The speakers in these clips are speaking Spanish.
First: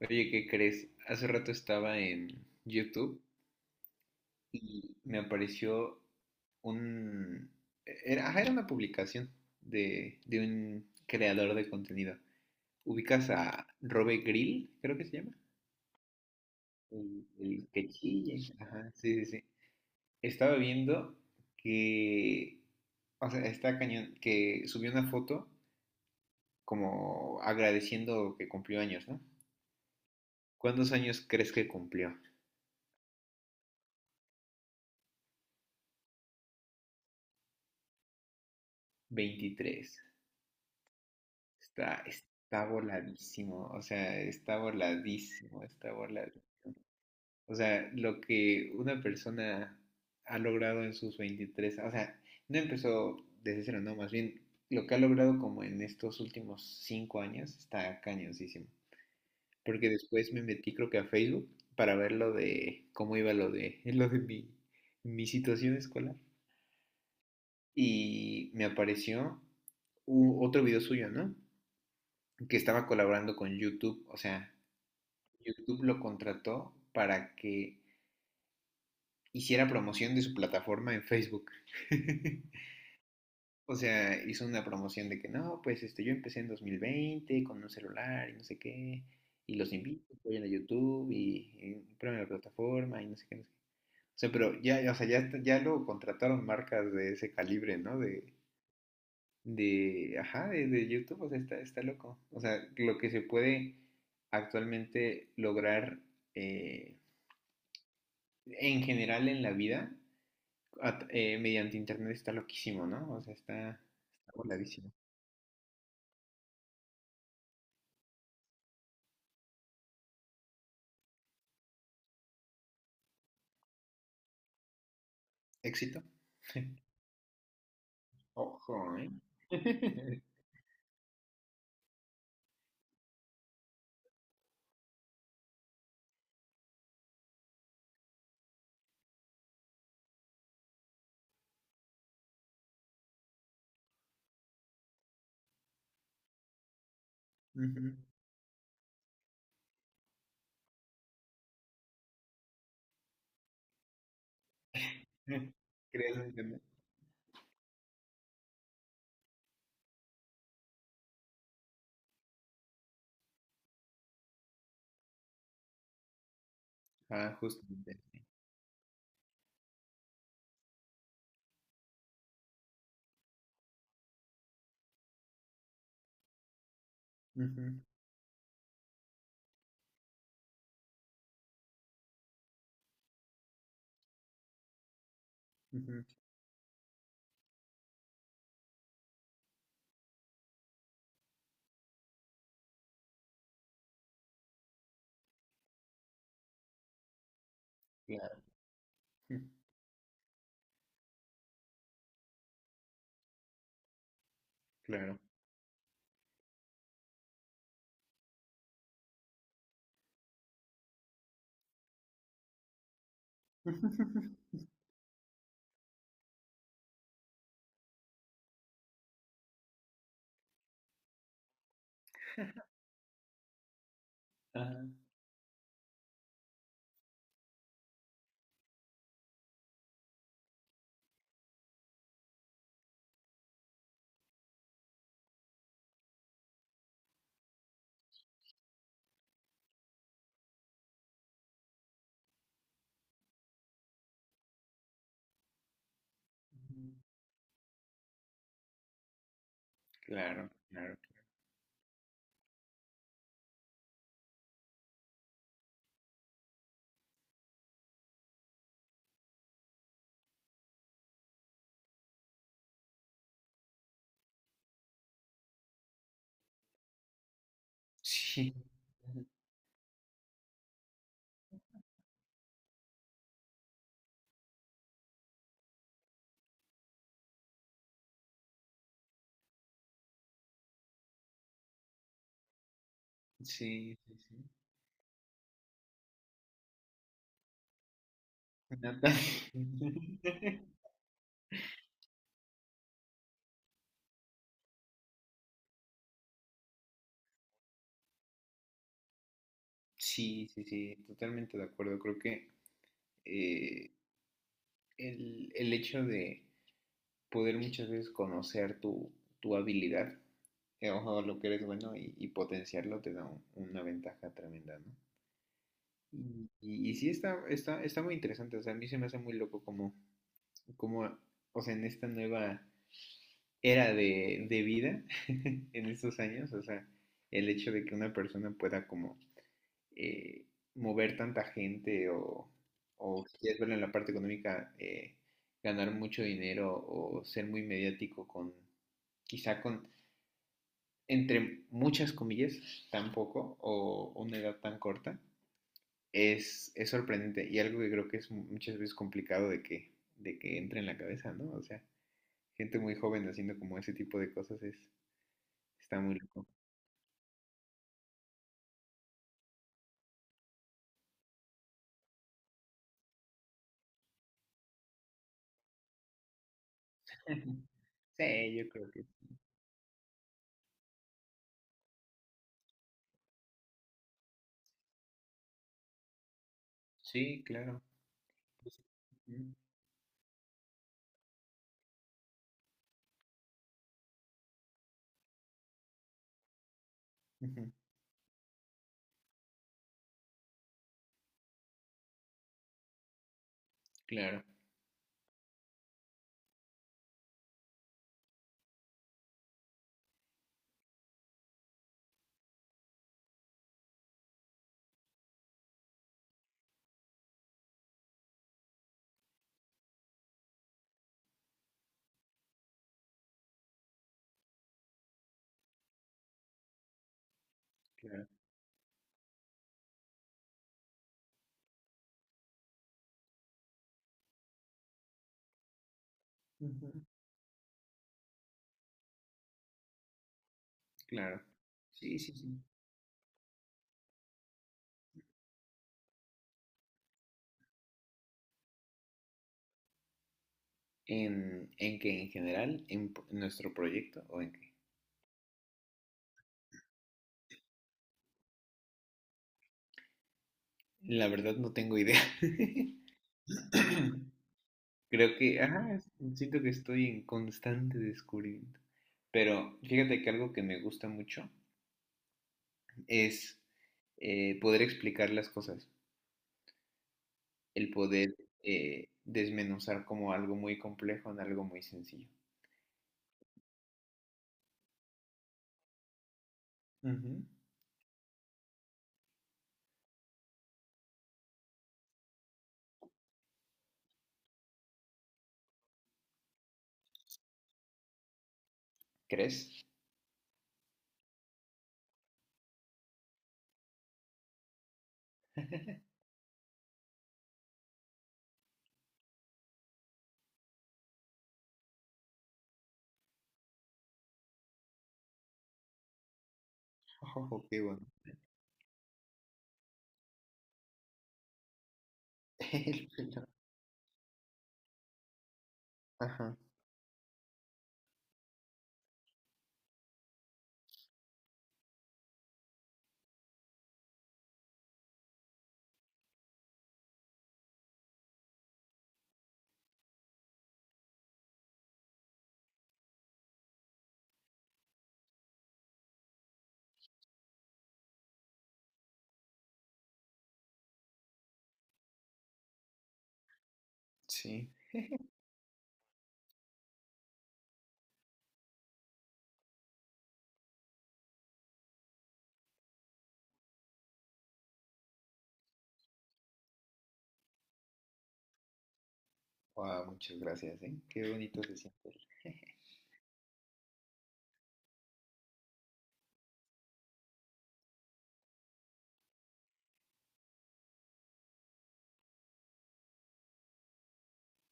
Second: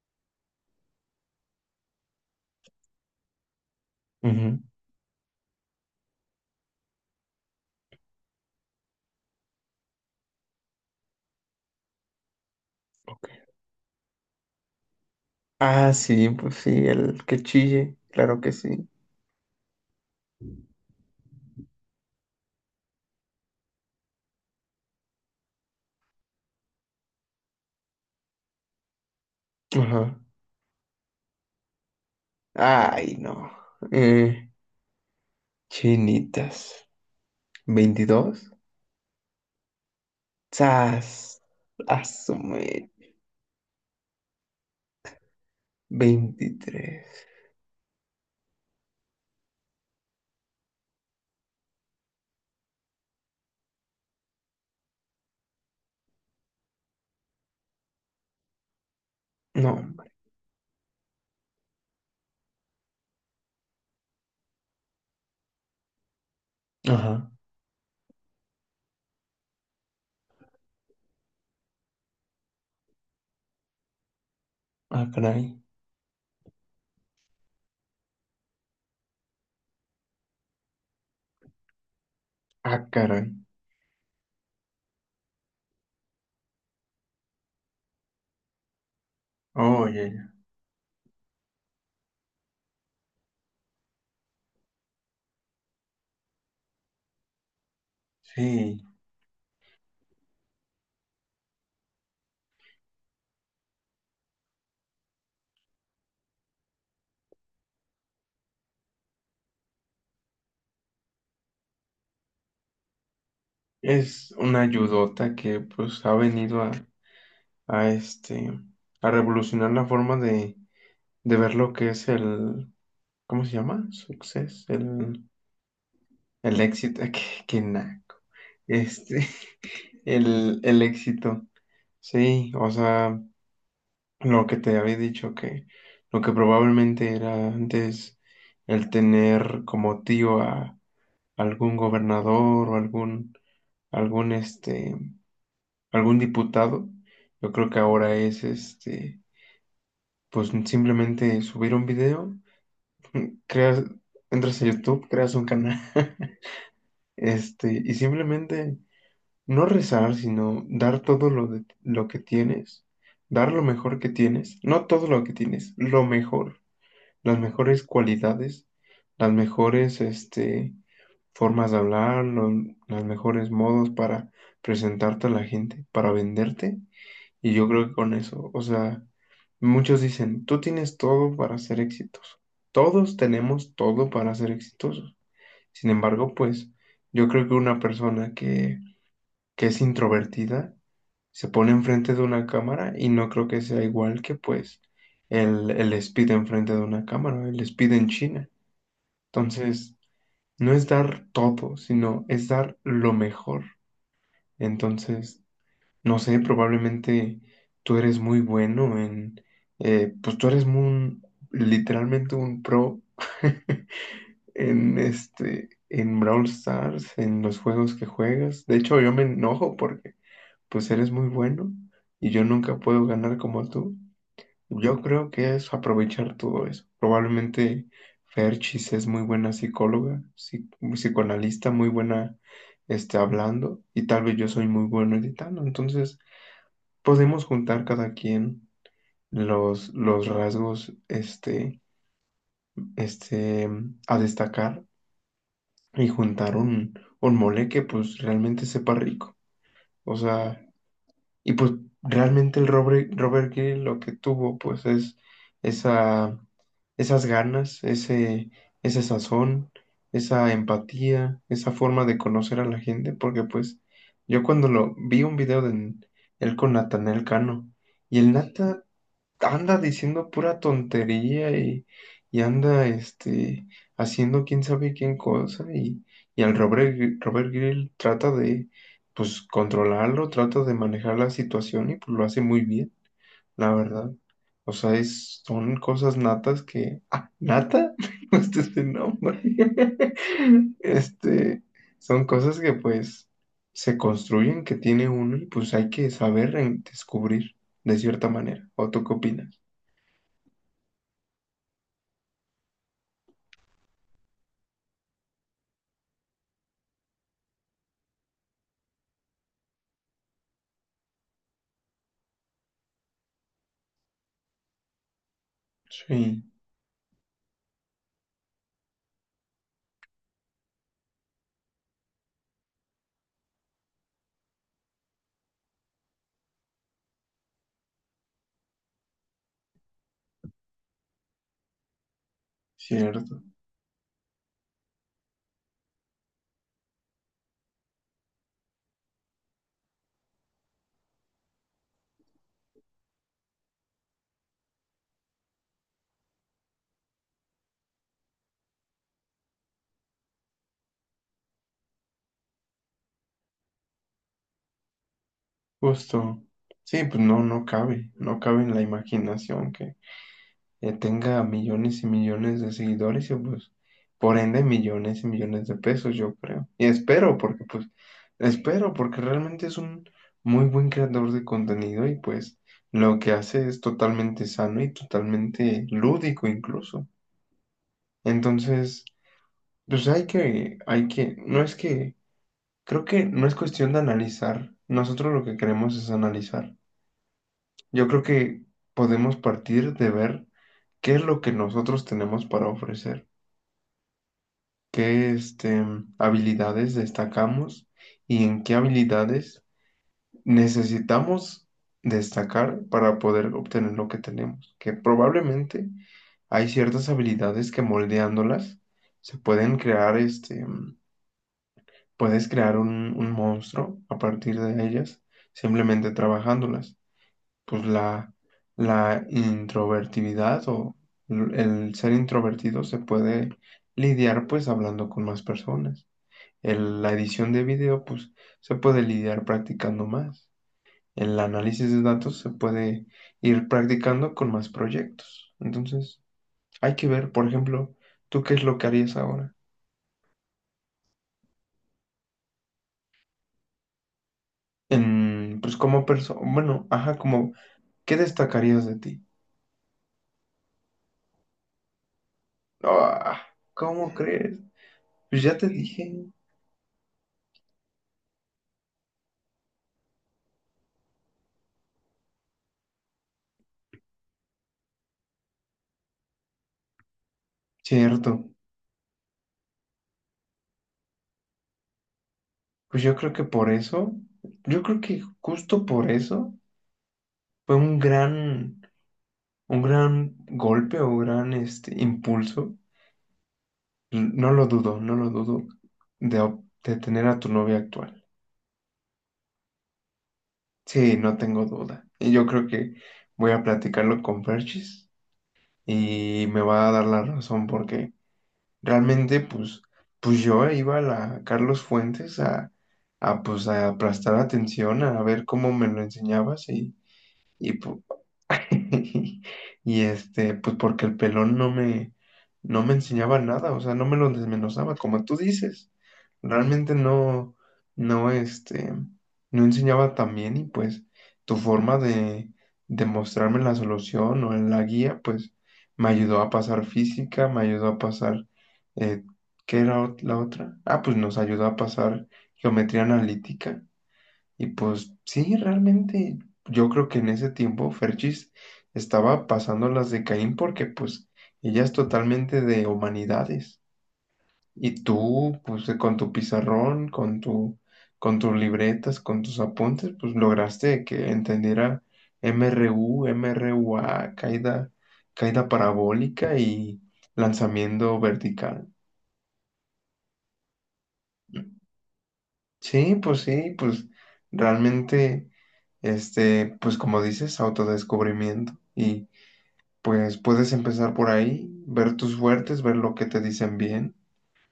Oye, ¿qué crees? Hace rato estaba en YouTube Ujú. y me apareció un... Era, ajá, era una publicación de un creador de contenido. ¿Ubicas Ok. a Robe Grill, creo que se llama? Ah, sí, pues sí, el El, que el que chille, chille. claro que sí. Ajá, sí, sí, sí. Estaba viendo que... O sea, está cañón, que subió una foto como agradeciendo que cumplió años, ¿no? Ajá. ¿Cuántos años crees que cumplió? Ay, no. Eh, chinitas. Veintidós. 23. ¡Sas! Está Asume. voladísimo, o sea, está voladísimo, está voladísimo. Veintitrés. O sea, lo que una persona ha logrado en sus 23, o sea, no empezó desde cero, no, más bien lo que ha logrado como en estos últimos 5 años está cañoncísimo. No. Porque hombre. después me metí creo que a Facebook para ver lo de cómo iba lo de lo de mi situación escolar. Ajá. Y me apareció otro video suyo, ¿no? Que estaba colaborando con YouTube, o sea, Ah, caray. YouTube lo contrató para que hiciera promoción de su plataforma en Facebook. Ah, caray. O sea, hizo una promoción de que no, pues este, yo empecé en 2020 con un celular y no sé qué, y los Oye, invito, vayan a YouTube y prueben la plataforma y no sé qué, no sé qué. O sea, pero ya, ya, o sea, ya, ya lo contrataron marcas de ese calibre, ¿no? Sí. De, ajá, de YouTube, o sea, está loco. O sea, lo que se puede actualmente lograr eh, en general en la vida, mediante internet está loquísimo, ¿no? O sea, está, Es está una voladísimo. ayudota que pues ha venido a este, a revolucionar la forma de ver lo que es ¿cómo se llama? Success. Éxito. El éxito, qué naco. Ojo, ¿eh? Este, el éxito. Sí, o sea, lo que te había dicho que lo que probablemente era antes el tener como tío a algún gobernador o algún este, algún diputado, yo creo que Ujú. ahora es pues simplemente subir un video, creas, entras a YouTube, creas un canal, ¿Crees entender? Y simplemente no rezar, sino dar todo lo, lo que tienes, dar lo mejor que tienes, no todo lo que tienes, lo mejor, Ah, las mejores justamente, sí. cualidades, las mejores formas de hablar, los mejores modos para presentarte a la gente, para venderte. Y Ujú, yo creo que con eso, o sea, muchos dicen, tú tienes todo para ser exitoso. Todos tenemos todo para ser exitosos. Sin ujú, embargo, pues yo creo que una persona que es introvertida, se pone enfrente de una cámara y no creo que sea igual que pues el speed enfrente de una cámara, el speed en claro, China. ujú, Entonces, no es dar todo, sino es dar lo mejor. claro. Entonces, no sé, probablemente tú eres muy bueno en, pues tú eres literalmente un pro en Brawl Stars, en los juegos que juegas. De hecho, yo me enojo porque pues eres muy bueno y yo nunca puedo ganar como tú. Ah, Yo creo que es aprovechar todo eso. Probablemente Ferchis es muy buena psicóloga, psicoanalista, muy buena hablando y tal vez yo soy muy bueno editando. Entonces podemos juntar cada quien los rasgos este, a destacar y juntar un mole que pues realmente sepa rico. O claro, sea, claro. y pues realmente el Robert Greene lo que tuvo pues es esa, esas ganas, ese sazón, esa empatía, esa forma de conocer a la gente, porque pues yo cuando lo vi un video de él con Natanael Cano y el Sí, Nata anda diciendo pura tontería y anda haciendo quién sabe quién cosa y al Robert Grill trata de pues controlarlo, trata de manejar la situación y pues lo hace muy bien, la sí, verdad. sí, sí. O sea, son cosas natas que... Ah, ¿nata? Me gusta ese Nata- nombre. Este, son cosas que pues se construyen, que tiene uno y pues hay que saber descubrir de cierta manera. ¿O tú qué opinas? Sí, sí, sí, totalmente de acuerdo. Creo que eh, el hecho de poder muchas veces conocer tu habilidad, o lo que eres bueno y potenciarlo te da una ventaja tremenda, ¿no? Sí, Y sí está, está, está muy interesante, o sea, a mí se me hace muy loco como, como, o sea, en esta nueva era de vida, en estos años, o sea, el hecho de que una persona pueda como eh, mover tanta gente o si cierto, quieres verlo en la parte económica, ganar mucho dinero o ser muy mediático con, quizá con, entre muchas comillas, tan poco o una edad tan corta, es sorprendente y algo que creo que es muchas veces complicado de que entre en la cabeza, ¿no? O sea, gente muy joven haciendo como ese tipo de cosas es, está muy justo. loco. Sí, pues no, no cabe en la imaginación que tenga millones y millones de seguidores y pues por ende millones y millones de pesos, yo creo. Y espero, Ujú. porque pues, Sí, yo creo espero, que porque realmente es un muy buen creador de contenido y pues lo que hace es totalmente sano y totalmente lúdico incluso. sí, claro. Pues, Entonces, ujú, pues hay que, no es que Creo que no es cuestión de analizar. Nosotros lo que queremos es analizar. ujú, Yo creo que podemos partir de ver qué es lo que nosotros tenemos para ofrecer, claro, qué habilidades destacamos y en qué habilidades necesitamos destacar para poder obtener lo que tenemos. Que probablemente hay ciertas habilidades que moldeándolas se pueden crear puedes crear un monstruo a partir de ellas, simplemente trabajándolas. Pues claro, la introvertibilidad o el ser introvertido se puede lidiar pues hablando con más personas. ujú, La edición de video pues se puede lidiar practicando más. El claro. análisis de Sí, sí, datos se sí. puede ir practicando con más proyectos. Entonces hay que ver, por ejemplo, tú qué es lo que harías ahora. En que ¿En general? ¿En nuestro proyecto o en qué? Pues como persona, bueno, ajá, como ¿qué destacarías de ti? La verdad no tengo idea. Ah, ¿cómo crees? Creo Pues ya que, te ajá, dije, siento que estoy en constante descubrimiento. Pero fíjate que algo que me gusta mucho es poder explicar las cosas, el poder cierto. Desmenuzar como algo muy complejo en algo muy sencillo. Pues yo creo que por eso, yo creo que justo por eso Ujú. fue un gran golpe o gran impulso. No lo dudo, no lo dudo de, de, tener a tu novia actual. ¿Crees? Sí, no tengo duda. Y yo creo que voy a platicarlo con Perchis y me va a dar la razón porque realmente, pues, pues yo iba a la Carlos Fuentes a, pues, a prestar atención, a ver cómo me lo enseñabas y Oh, y, qué bueno. pu- y pues porque el pelón no me, no me El enseñaba pelo. nada, o sea, no me lo desmenuzaba, como tú dices. Ajá, Realmente no, no, este, no enseñaba tan bien y pues tu forma de mostrarme la solución o en la guía, pues me ayudó a pasar física, me ayudó a pasar, eh, ¿qué era la otra? Ah, pues nos ayudó a pasar geometría analítica y pues sí, realmente yo creo que en ese tiempo Ferchis estaba pasando las de Caín porque pues ella es totalmente de humanidades. sí. Y tú, pues con tu pizarrón, con tus libretas, con tus apuntes, pues lograste que entendiera MRU, MRUA, caída, caída parabólica y lanzamiento vertical. Wow, muchas gracias, ¿eh? Qué bonito se siente. Sí, pues realmente, pues como dices, autodescubrimiento. Y pues puedes empezar por ahí, ver tus fuertes, ver lo que te dicen bien.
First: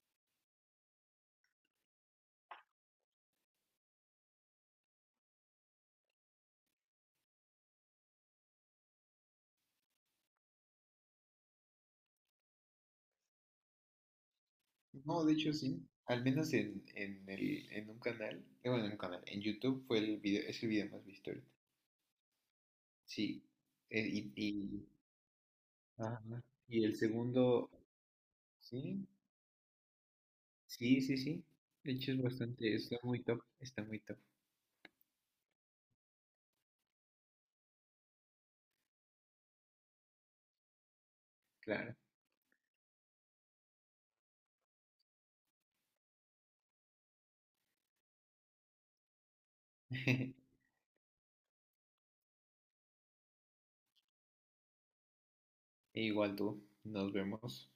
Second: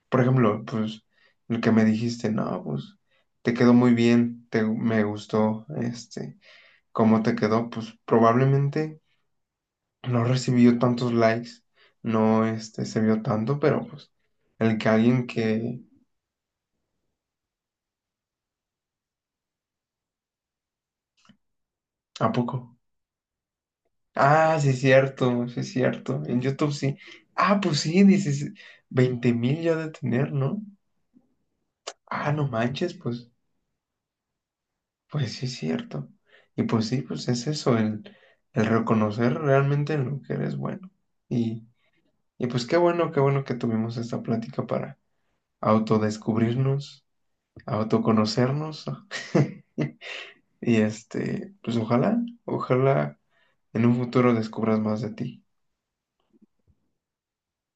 Por ejemplo, pues el que me dijiste, no, pues te quedó muy bien, me gustó, cómo te quedó, pues probablemente no recibió tantos likes, no, se vio tanto, pero pues el que No, alguien de hecho que, sí. Al menos en, el, en un canal, bueno, en un canal, en YouTube fue el video, es el video más visto. ¿a poco? Sí, Ah, sí es y, cierto, sí es cierto. ajá, En YouTube y el sí. Ah, segundo, pues sí, dices, sí, 20,000 ya de tener, ¿no? sí, sí, sí. De hecho es Ah, no bastante, manches, pues, está muy top, pues sí es cierto. Y pues sí, pues es eso, el reconocer realmente en lo que eres bueno. Y, claro. y pues qué bueno que tuvimos esta plática para autodescubrirnos, autoconocernos. Y pues ojalá, ojalá en un futuro descubras más de ti. Igual tú, nos vemos.